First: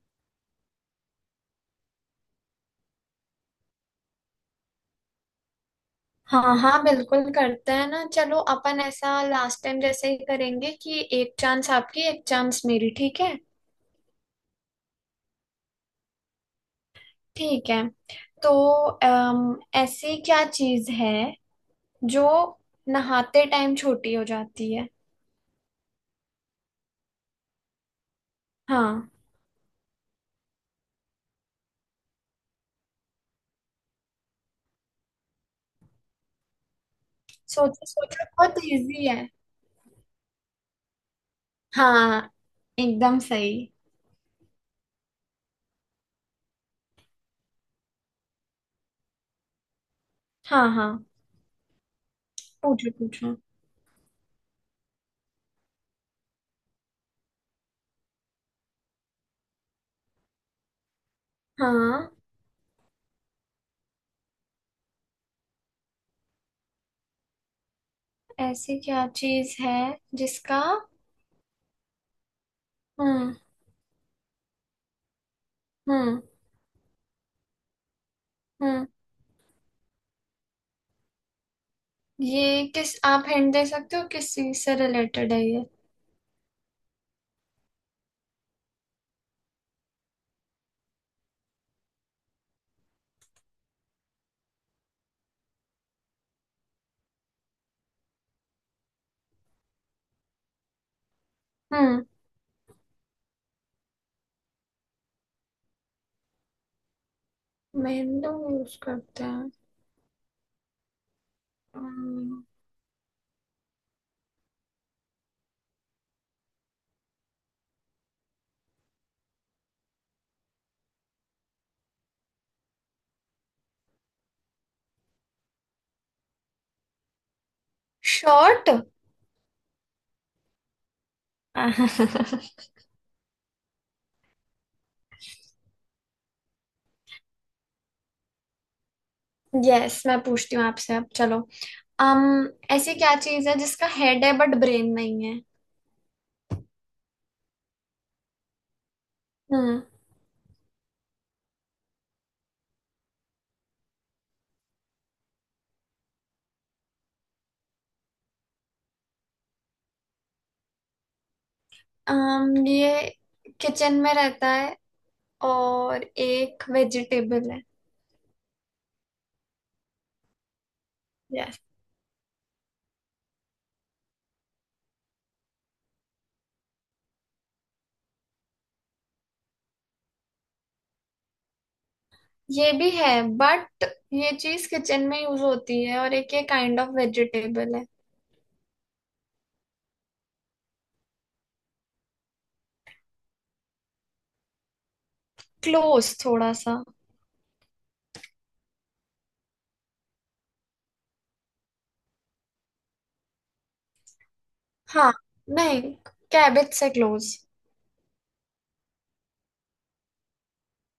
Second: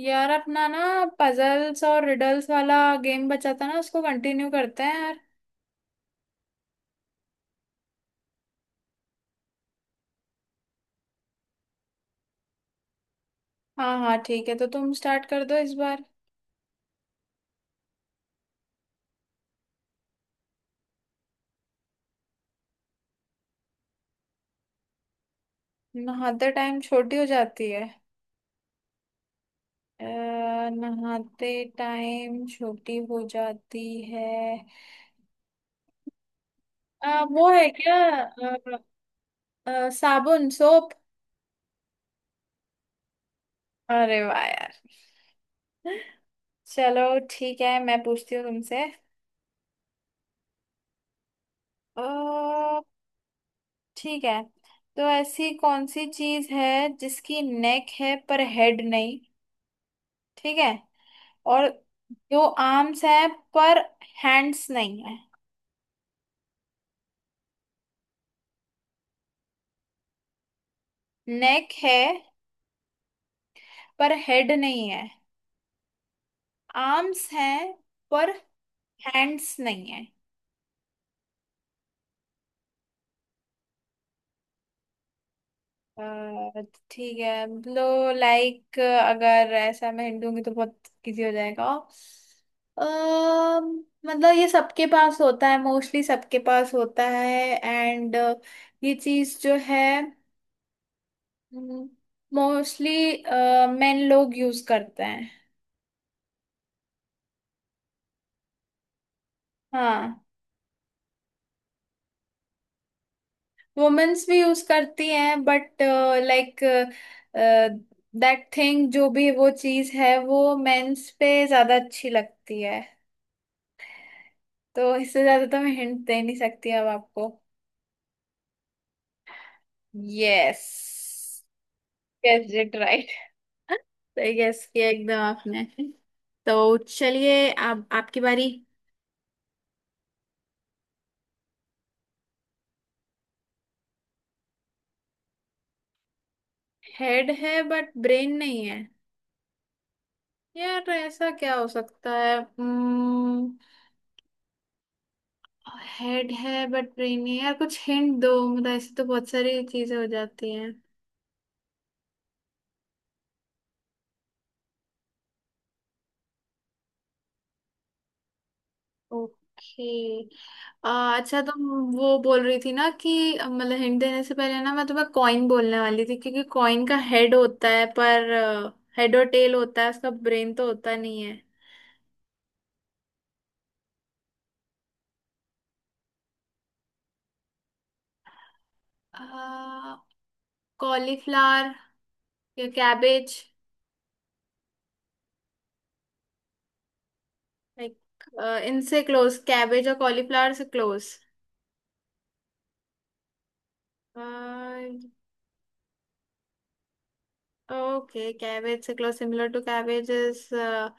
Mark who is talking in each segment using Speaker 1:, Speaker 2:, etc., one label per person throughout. Speaker 1: यार अपना ना पजल्स और रिडल्स वाला गेम बचा था ना, उसको कंटिन्यू करते हैं यार।
Speaker 2: हाँ हाँ, बिल्कुल करते हैं ना। चलो अपन ऐसा लास्ट टाइम जैसे ही करेंगे कि एक चांस आपकी, एक चांस मेरी। ठीक है।
Speaker 1: हाँ हाँ ठीक है, तो तुम स्टार्ट कर दो इस बार।
Speaker 2: ठीक है तो ऐसी क्या चीज है जो नहाते टाइम छोटी हो जाती है।
Speaker 1: नहाते टाइम छोटी हो जाती है।
Speaker 2: हाँ,
Speaker 1: अ, नहाते टाइम छोटी हो जाती है। वो है
Speaker 2: सोचो
Speaker 1: क्या?
Speaker 2: सोचो, बहुत इजी है।
Speaker 1: साबुन सोप।
Speaker 2: हाँ, एकदम सही।
Speaker 1: अरे वाह यार। चलो ठीक है, मैं पूछती हूँ तुमसे।
Speaker 2: हाँ हाँ,
Speaker 1: अ,
Speaker 2: पूछो पूछो।
Speaker 1: ठीक है। तो ऐसी कौन सी चीज है जिसकी नेक है पर हेड नहीं? ठीक है। और
Speaker 2: हाँ,
Speaker 1: जो आर्म्स है पर हैंड्स नहीं है?
Speaker 2: ऐसी क्या चीज है जिसका।
Speaker 1: नेक है
Speaker 2: हम्म।
Speaker 1: पर हेड नहीं है,
Speaker 2: हम्म।
Speaker 1: आर्म्स हैं पर
Speaker 2: हम्म,
Speaker 1: हैंड्स नहीं है।
Speaker 2: ये किस, आप हिंट दे सकते हो किस चीज से रिलेटेड है ये।
Speaker 1: अ, ठीक है लो। लाइक अगर ऐसा मैं हिंट दूंगी तो बहुत इजी हो जाएगा। मतलब ये सबके पास होता है, मोस्टली सबके पास होता है। एंड ये चीज जो है
Speaker 2: हम्म,
Speaker 1: मोस्टली मेन लोग यूज करते हैं।
Speaker 2: मेहंदी यूज करते हैं।
Speaker 1: हाँ वुमेन्स भी यूज करती हैं बट लाइक दैट थिंग जो भी वो चीज है वो मेंस पे ज्यादा अच्छी लगती है। तो इससे ज्यादा तो मैं हिंट दे नहीं सकती अब आपको।
Speaker 2: Short.
Speaker 1: Yes. Guess it right. सही गेस किया एकदम आपने। तो चलिए अब आपकी बारी।
Speaker 2: यस। मैं पूछती हूँ आपसे अब, चलो। अम, ऐसी क्या चीज है जिसका हेड है बट ब्रेन नहीं है।
Speaker 1: हेड है बट ब्रेन नहीं है?
Speaker 2: हम्म,
Speaker 1: यार ऐसा क्या हो सकता है? हेड है बट ब्रेन नहीं है। यार कुछ हिंट दो, मतलब ऐसे तो बहुत सारी चीजें हो जाती हैं।
Speaker 2: अम ये किचन में रहता है और एक वेजिटेबल है।
Speaker 1: ओके अच्छा
Speaker 2: यस।
Speaker 1: तुम। वो बोल रही थी ना कि मतलब हिंट देने से पहले ना मैं तुम्हें कॉइन बोलने वाली थी, क्योंकि कॉइन का हेड होता है, पर हेड और टेल होता है उसका, ब्रेन तो होता नहीं है।
Speaker 2: ये भी है, बट ये चीज किचन में यूज होती है और एक ये काइंड ऑफ वेजिटेबल है।
Speaker 1: कॉलीफ्लावर या कैबेज?
Speaker 2: क्लोज थोड़ा सा।
Speaker 1: लाइक इनसे क्लोज? कैबेज और कॉलीफ्लावर से क्लोज?
Speaker 2: हाँ। नहीं, कैबिज से क्लोज।
Speaker 1: Okay, cabbage से close, similar to cabbage is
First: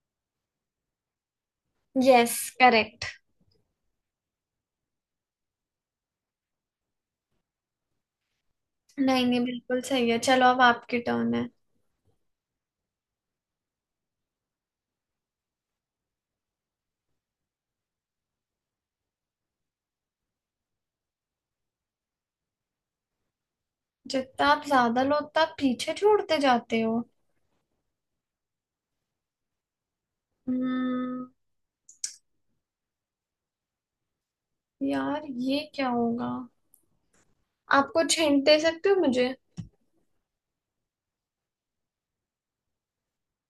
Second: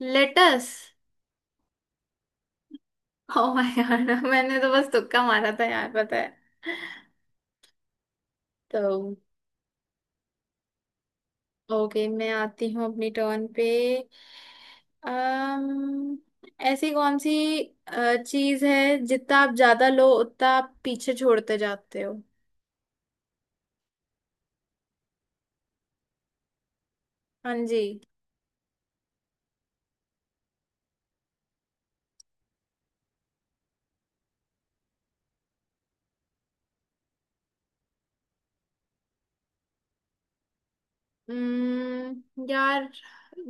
Speaker 1: lettuce.
Speaker 2: Yes, correct.
Speaker 1: Oh my god. मैंने तो बस तुक्का मारा था यार, पता है। तो
Speaker 2: नहीं नहीं, बिल्कुल सही है। चलो अब आपकी टर्न है।
Speaker 1: ओके, मैं आती हूँ अपनी टर्न पे। अम्म ऐसी कौन सी चीज है जितना आप ज्यादा लो उतना आप पीछे छोड़ते जाते हो?
Speaker 2: जितना आप ज्यादा लो उतना आप पीछे छोड़ते जाते हो।
Speaker 1: हाँ जी।
Speaker 2: हम्म, यार ये क्या होगा। आप कुछ हिंट दे सकते हो मुझे।
Speaker 1: यार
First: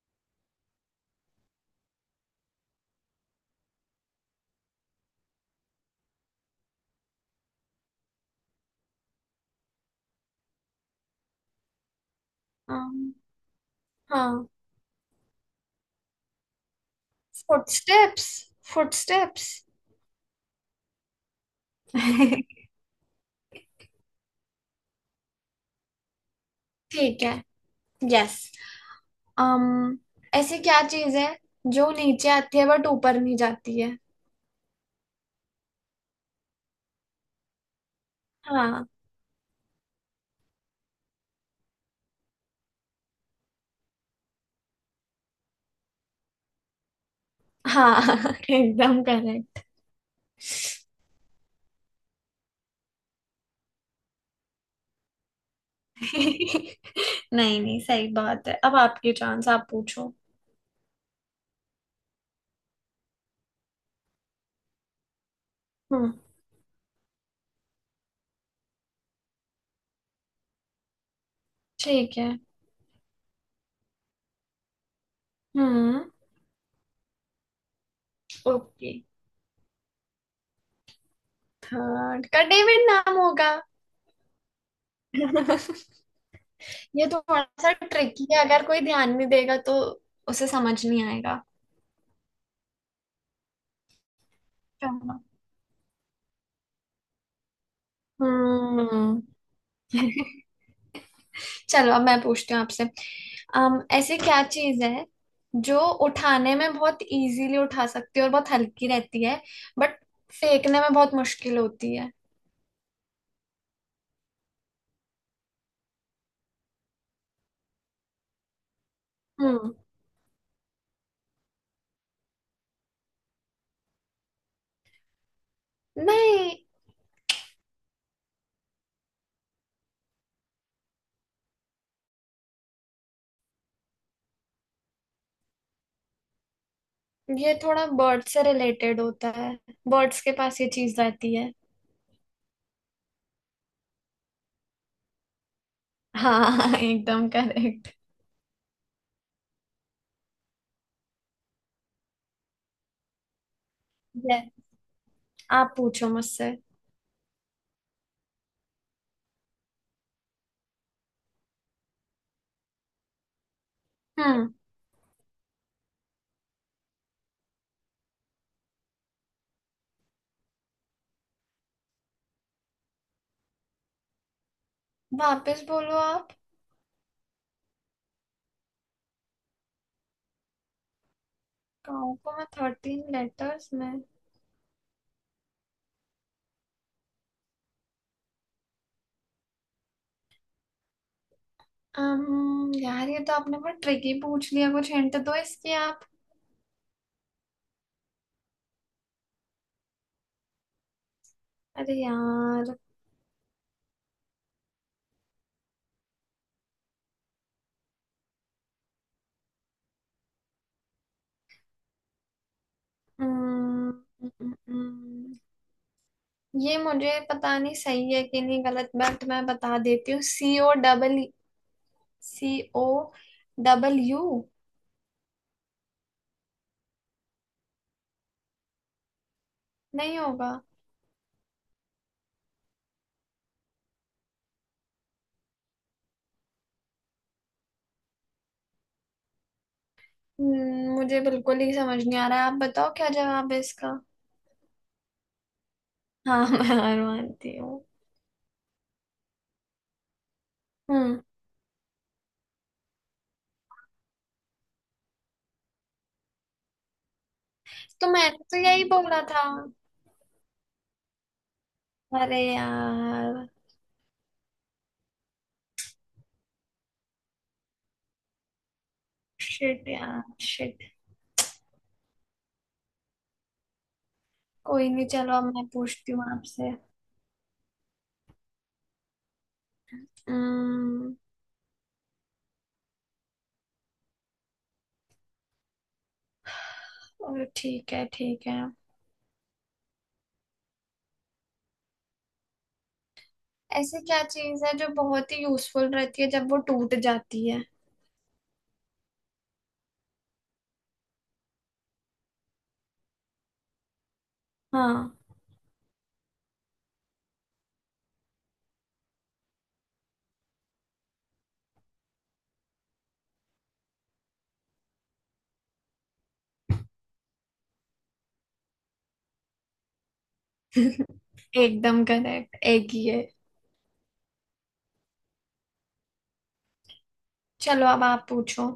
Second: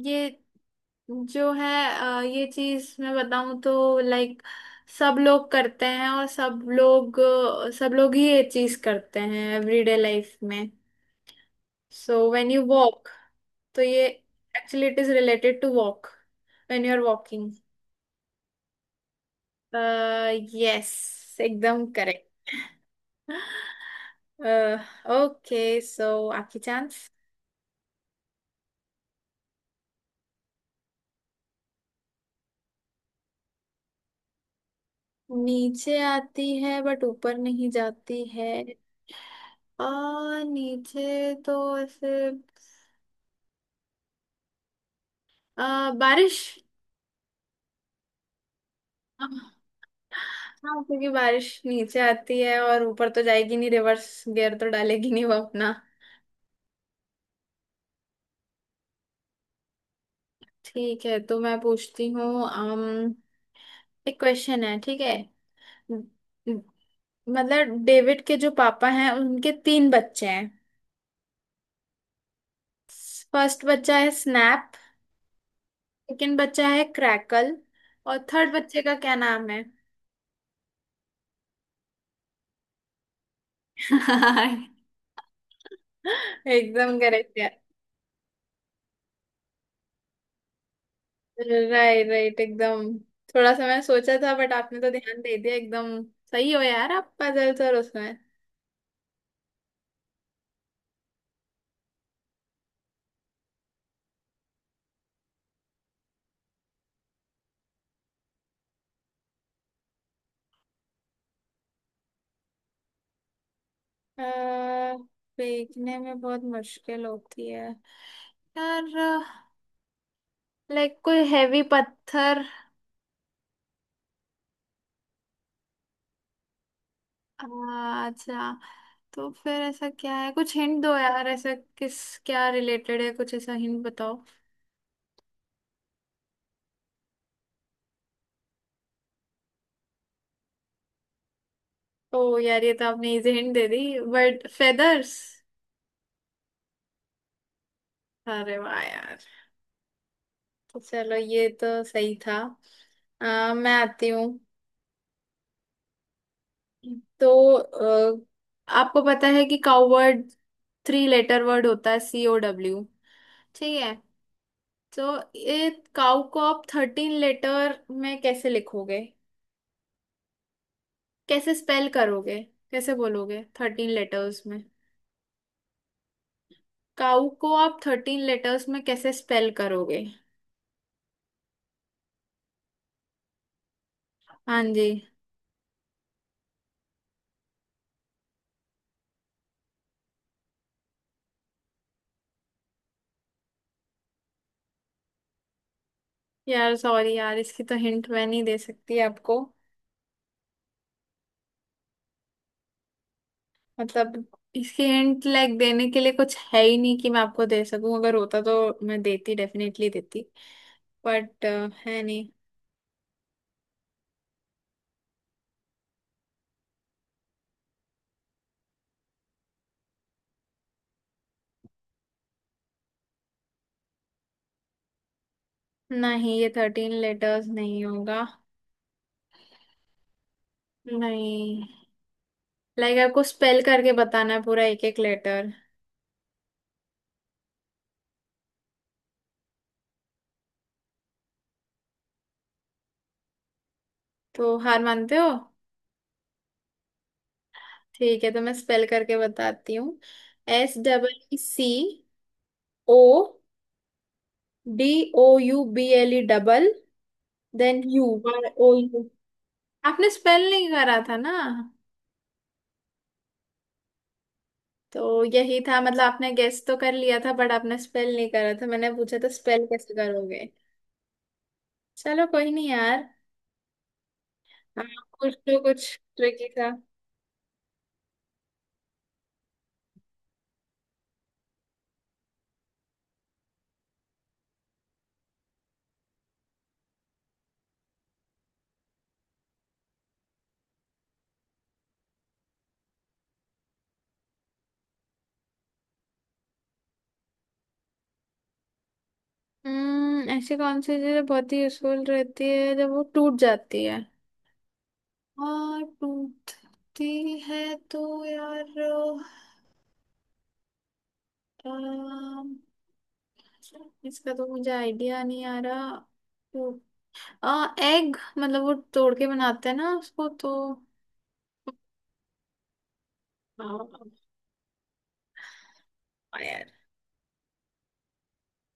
Speaker 1: ये जो है, ये चीज मैं बताऊं तो लाइक सब लोग करते हैं, और सब लोग सब लोग ही ये चीज करते हैं एवरीडे लाइफ में। So when you walk,
Speaker 2: um,
Speaker 1: तो ये
Speaker 2: हाँ।
Speaker 1: Actually it is related to walk. When you are walking.
Speaker 2: Footsteps. Footsteps.
Speaker 1: Yes एकदम करेक्ट। ओके सो आपकी चांस।
Speaker 2: ठीक है। यस। अम, ऐसी क्या चीज है जो नीचे आती है बट ऊपर नहीं जाती है।
Speaker 1: नीचे आती है बट ऊपर नहीं जाती है?
Speaker 2: हाँ।
Speaker 1: आ, नीचे तो ऐसे, बारिश।
Speaker 2: हाँ, एकदम
Speaker 1: हाँ
Speaker 2: करेक्ट।
Speaker 1: क्योंकि बारिश नीचे आती है और ऊपर तो जाएगी नहीं, रिवर्स गियर तो डालेगी नहीं वो अपना।
Speaker 2: नहीं नहीं, सही बात है। अब आपकी चांस, आप पूछो।
Speaker 1: ठीक है तो मैं पूछती हूँ। एक क्वेश्चन है, ठीक है।
Speaker 2: हम्म।
Speaker 1: मतलब डेविड के जो पापा हैं उनके तीन बच्चे हैं।
Speaker 2: ठीक है।
Speaker 1: फर्स्ट बच्चा है स्नैप,
Speaker 2: हम्म।
Speaker 1: सेकंड बच्चा है क्रैकल और थर्ड बच्चे
Speaker 2: ओके,
Speaker 1: का क्या नाम है?
Speaker 2: थर्ड का डेविड नाम होगा।
Speaker 1: हाँ एकदम
Speaker 2: ये
Speaker 1: करेक्ट
Speaker 2: थोड़ा
Speaker 1: यार।
Speaker 2: सा ट्रिकी है, अगर कोई ध्यान नहीं देगा तो उसे समझ नहीं आएगा।
Speaker 1: राइट राइट एकदम। थोड़ा सा मैं सोचा था बट आपने तो
Speaker 2: चलो।
Speaker 1: ध्यान दे दिया एकदम। सही हो यार आप, पजल सर उसमें।
Speaker 2: हम्म। चलो अब मैं पूछती हूँ आपसे। अम, ऐसी क्या चीज है जो उठाने में बहुत इजीली उठा सकती है और बहुत हल्की रहती है, बट फेंकने में बहुत मुश्किल होती है।
Speaker 1: अह, फेंकने में बहुत मुश्किल होती है? यार
Speaker 2: हम्म।
Speaker 1: लाइक कोई हैवी पत्थर?
Speaker 2: नहीं।
Speaker 1: अच्छा। तो फिर ऐसा क्या है, कुछ हिंट दो यार, ऐसा किस क्या रिलेटेड है, कुछ ऐसा हिंट बताओ।
Speaker 2: ये थोड़ा बर्ड से रिलेटेड होता है। बर्ड्स के पास ये चीज रहती है।
Speaker 1: ओ यार ये तो आपने इजी हिंट दे दी। But feathers.
Speaker 2: हाँ, एकदम करेक्ट।
Speaker 1: अरे वाह यार। चलो ये तो सही था। मैं आती हूँ।
Speaker 2: ये, आप पूछो मुझसे।
Speaker 1: तो आपको पता है कि cow word three letter word होता है, सी ओ डब्ल्यू। ठीक है,
Speaker 2: हम्म।
Speaker 1: तो ये काउ को आप थर्टीन लेटर में कैसे लिखोगे? कैसे स्पेल करोगे? कैसे बोलोगे थर्टीन लेटर्स में?
Speaker 2: वापस बोलो आप।
Speaker 1: काउ को आप थर्टीन लेटर्स में कैसे स्पेल करोगे?
Speaker 2: गाँव को मैं 13 लेटर्स में।
Speaker 1: हाँ जी।
Speaker 2: अम्म, यार ये तो आपने बहुत ट्रिकी पूछ लिया, कुछ हिंट दो इसकी आप।
Speaker 1: यार सॉरी यार, इसकी तो हिंट मैं नहीं दे सकती आपको।
Speaker 2: अरे यार।
Speaker 1: मतलब इसकी हिंट लाइक देने के लिए कुछ है ही नहीं कि मैं आपको दे सकूं। अगर होता तो मैं देती, डेफिनेटली देती, बट है नहीं।
Speaker 2: अम्म, अम्म, अम्म, ये मुझे पता नहीं सही है कि नहीं, गलत, बट मैं बता देती हूँ। C O double. C. O. W.
Speaker 1: नहीं, ये थर्टीन लेटर्स नहीं होगा।
Speaker 2: नहीं होगा।
Speaker 1: नहीं, लाइक आपको स्पेल करके बताना है पूरा एक एक लेटर।
Speaker 2: मुझे बिल्कुल ही समझ नहीं आ रहा है। आप बताओ क्या जवाब है इसका।
Speaker 1: तो हार मानते हो?
Speaker 2: हाँ, मैं हार मानती हूँ।
Speaker 1: ठीक है, तो मैं स्पेल करके बताती हूँ। S double
Speaker 2: hmm.
Speaker 1: C O D O U B L E double then U
Speaker 2: तो मैंने
Speaker 1: वाई
Speaker 2: तो
Speaker 1: ओ
Speaker 2: यही
Speaker 1: यू।
Speaker 2: बोला था।
Speaker 1: आपने स्पेल नहीं करा था ना।
Speaker 2: अरे यार।
Speaker 1: तो यही था, मतलब आपने गेस तो कर लिया था बट आपने स्पेल नहीं करा था, मैंने पूछा था स्पेल
Speaker 2: शिट
Speaker 1: कैसे
Speaker 2: यार,
Speaker 1: करोगे।
Speaker 2: शिट।
Speaker 1: चलो कोई नहीं यार। आप
Speaker 2: कोई नहीं,
Speaker 1: कुछ,
Speaker 2: चलो अब
Speaker 1: तो
Speaker 2: मैं
Speaker 1: कुछ
Speaker 2: पूछती हूँ
Speaker 1: ट्रिकी था।
Speaker 2: आपसे। हम्म, और ठीक है। ठीक है, ऐसी क्या चीज है जो बहुत ही यूजफुल रहती है जब वो टूट जाती है।
Speaker 1: हम्म, ऐसी कौन सी चीज बहुत ही यूजफुल रहती है जब वो टूट जाती है?
Speaker 2: हाँ,
Speaker 1: हाँ टूटती है तो यार, अ, इसका तो मुझे आइडिया नहीं आ रहा। टूट, एग, मतलब वो तोड़ के बनाते हैं ना उसको तो।
Speaker 2: एकदम करेक्ट, एक ही है।
Speaker 1: हाँ
Speaker 2: चलो अब आप पूछो।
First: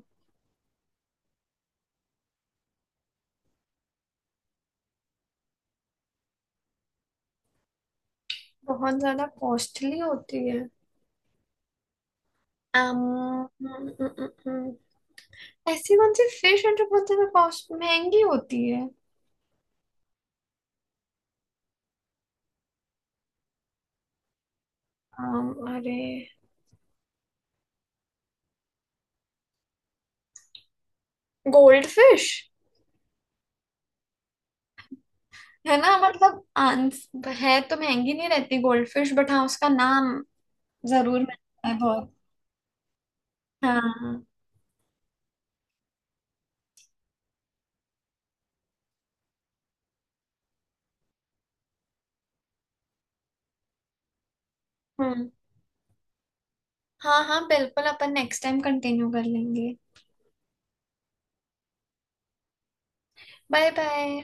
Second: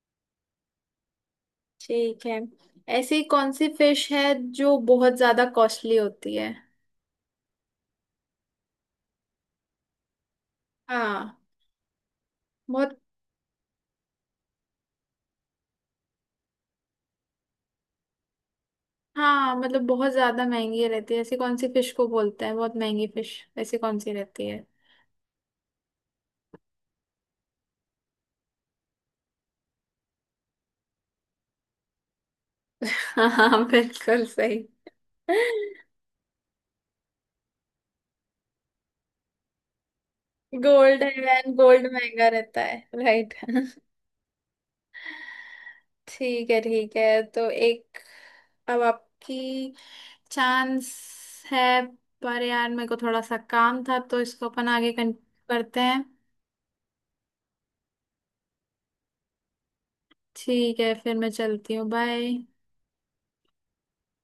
Speaker 1: ठीक है। ऐसी कौन सी फिश है जो बहुत ज्यादा कॉस्टली होती है?
Speaker 2: बहुत ज्यादा कॉस्टली होती है।
Speaker 1: हाँ बहुत।
Speaker 2: um, ऐसी कौन सी फिश है जो बहुत ज्यादा कॉस्ट, महंगी होती है।
Speaker 1: हाँ मतलब बहुत ज्यादा महंगी रहती है, ऐसी कौन सी फिश को बोलते हैं बहुत महंगी फिश, ऐसी कौन सी रहती है?
Speaker 2: अरे, गोल्ड फिश।
Speaker 1: हाँ बिल्कुल सही।
Speaker 2: है ना, मतलब आंस है तो महंगी नहीं रहती गोल्ड फिश, बट हाँ, उसका नाम
Speaker 1: गोल्ड है
Speaker 2: जरूर
Speaker 1: मैन,
Speaker 2: मिलता है
Speaker 1: गोल्ड
Speaker 2: बहुत।
Speaker 1: महंगा रहता है। राइट।
Speaker 2: हाँ।
Speaker 1: ठीक है ठीक है, तो एक, अब आपकी चांस है। पर यार मेरे को थोड़ा सा काम था, तो इसको अपन आगे
Speaker 2: हम्म।
Speaker 1: करते हैं।
Speaker 2: हाँ हाँ, बिल्कुल, अपन नेक्स्ट टाइम कंटिन्यू कर लेंगे।
Speaker 1: ठीक है, फिर मैं चलती हूँ। बाय।
Speaker 2: Bye bye.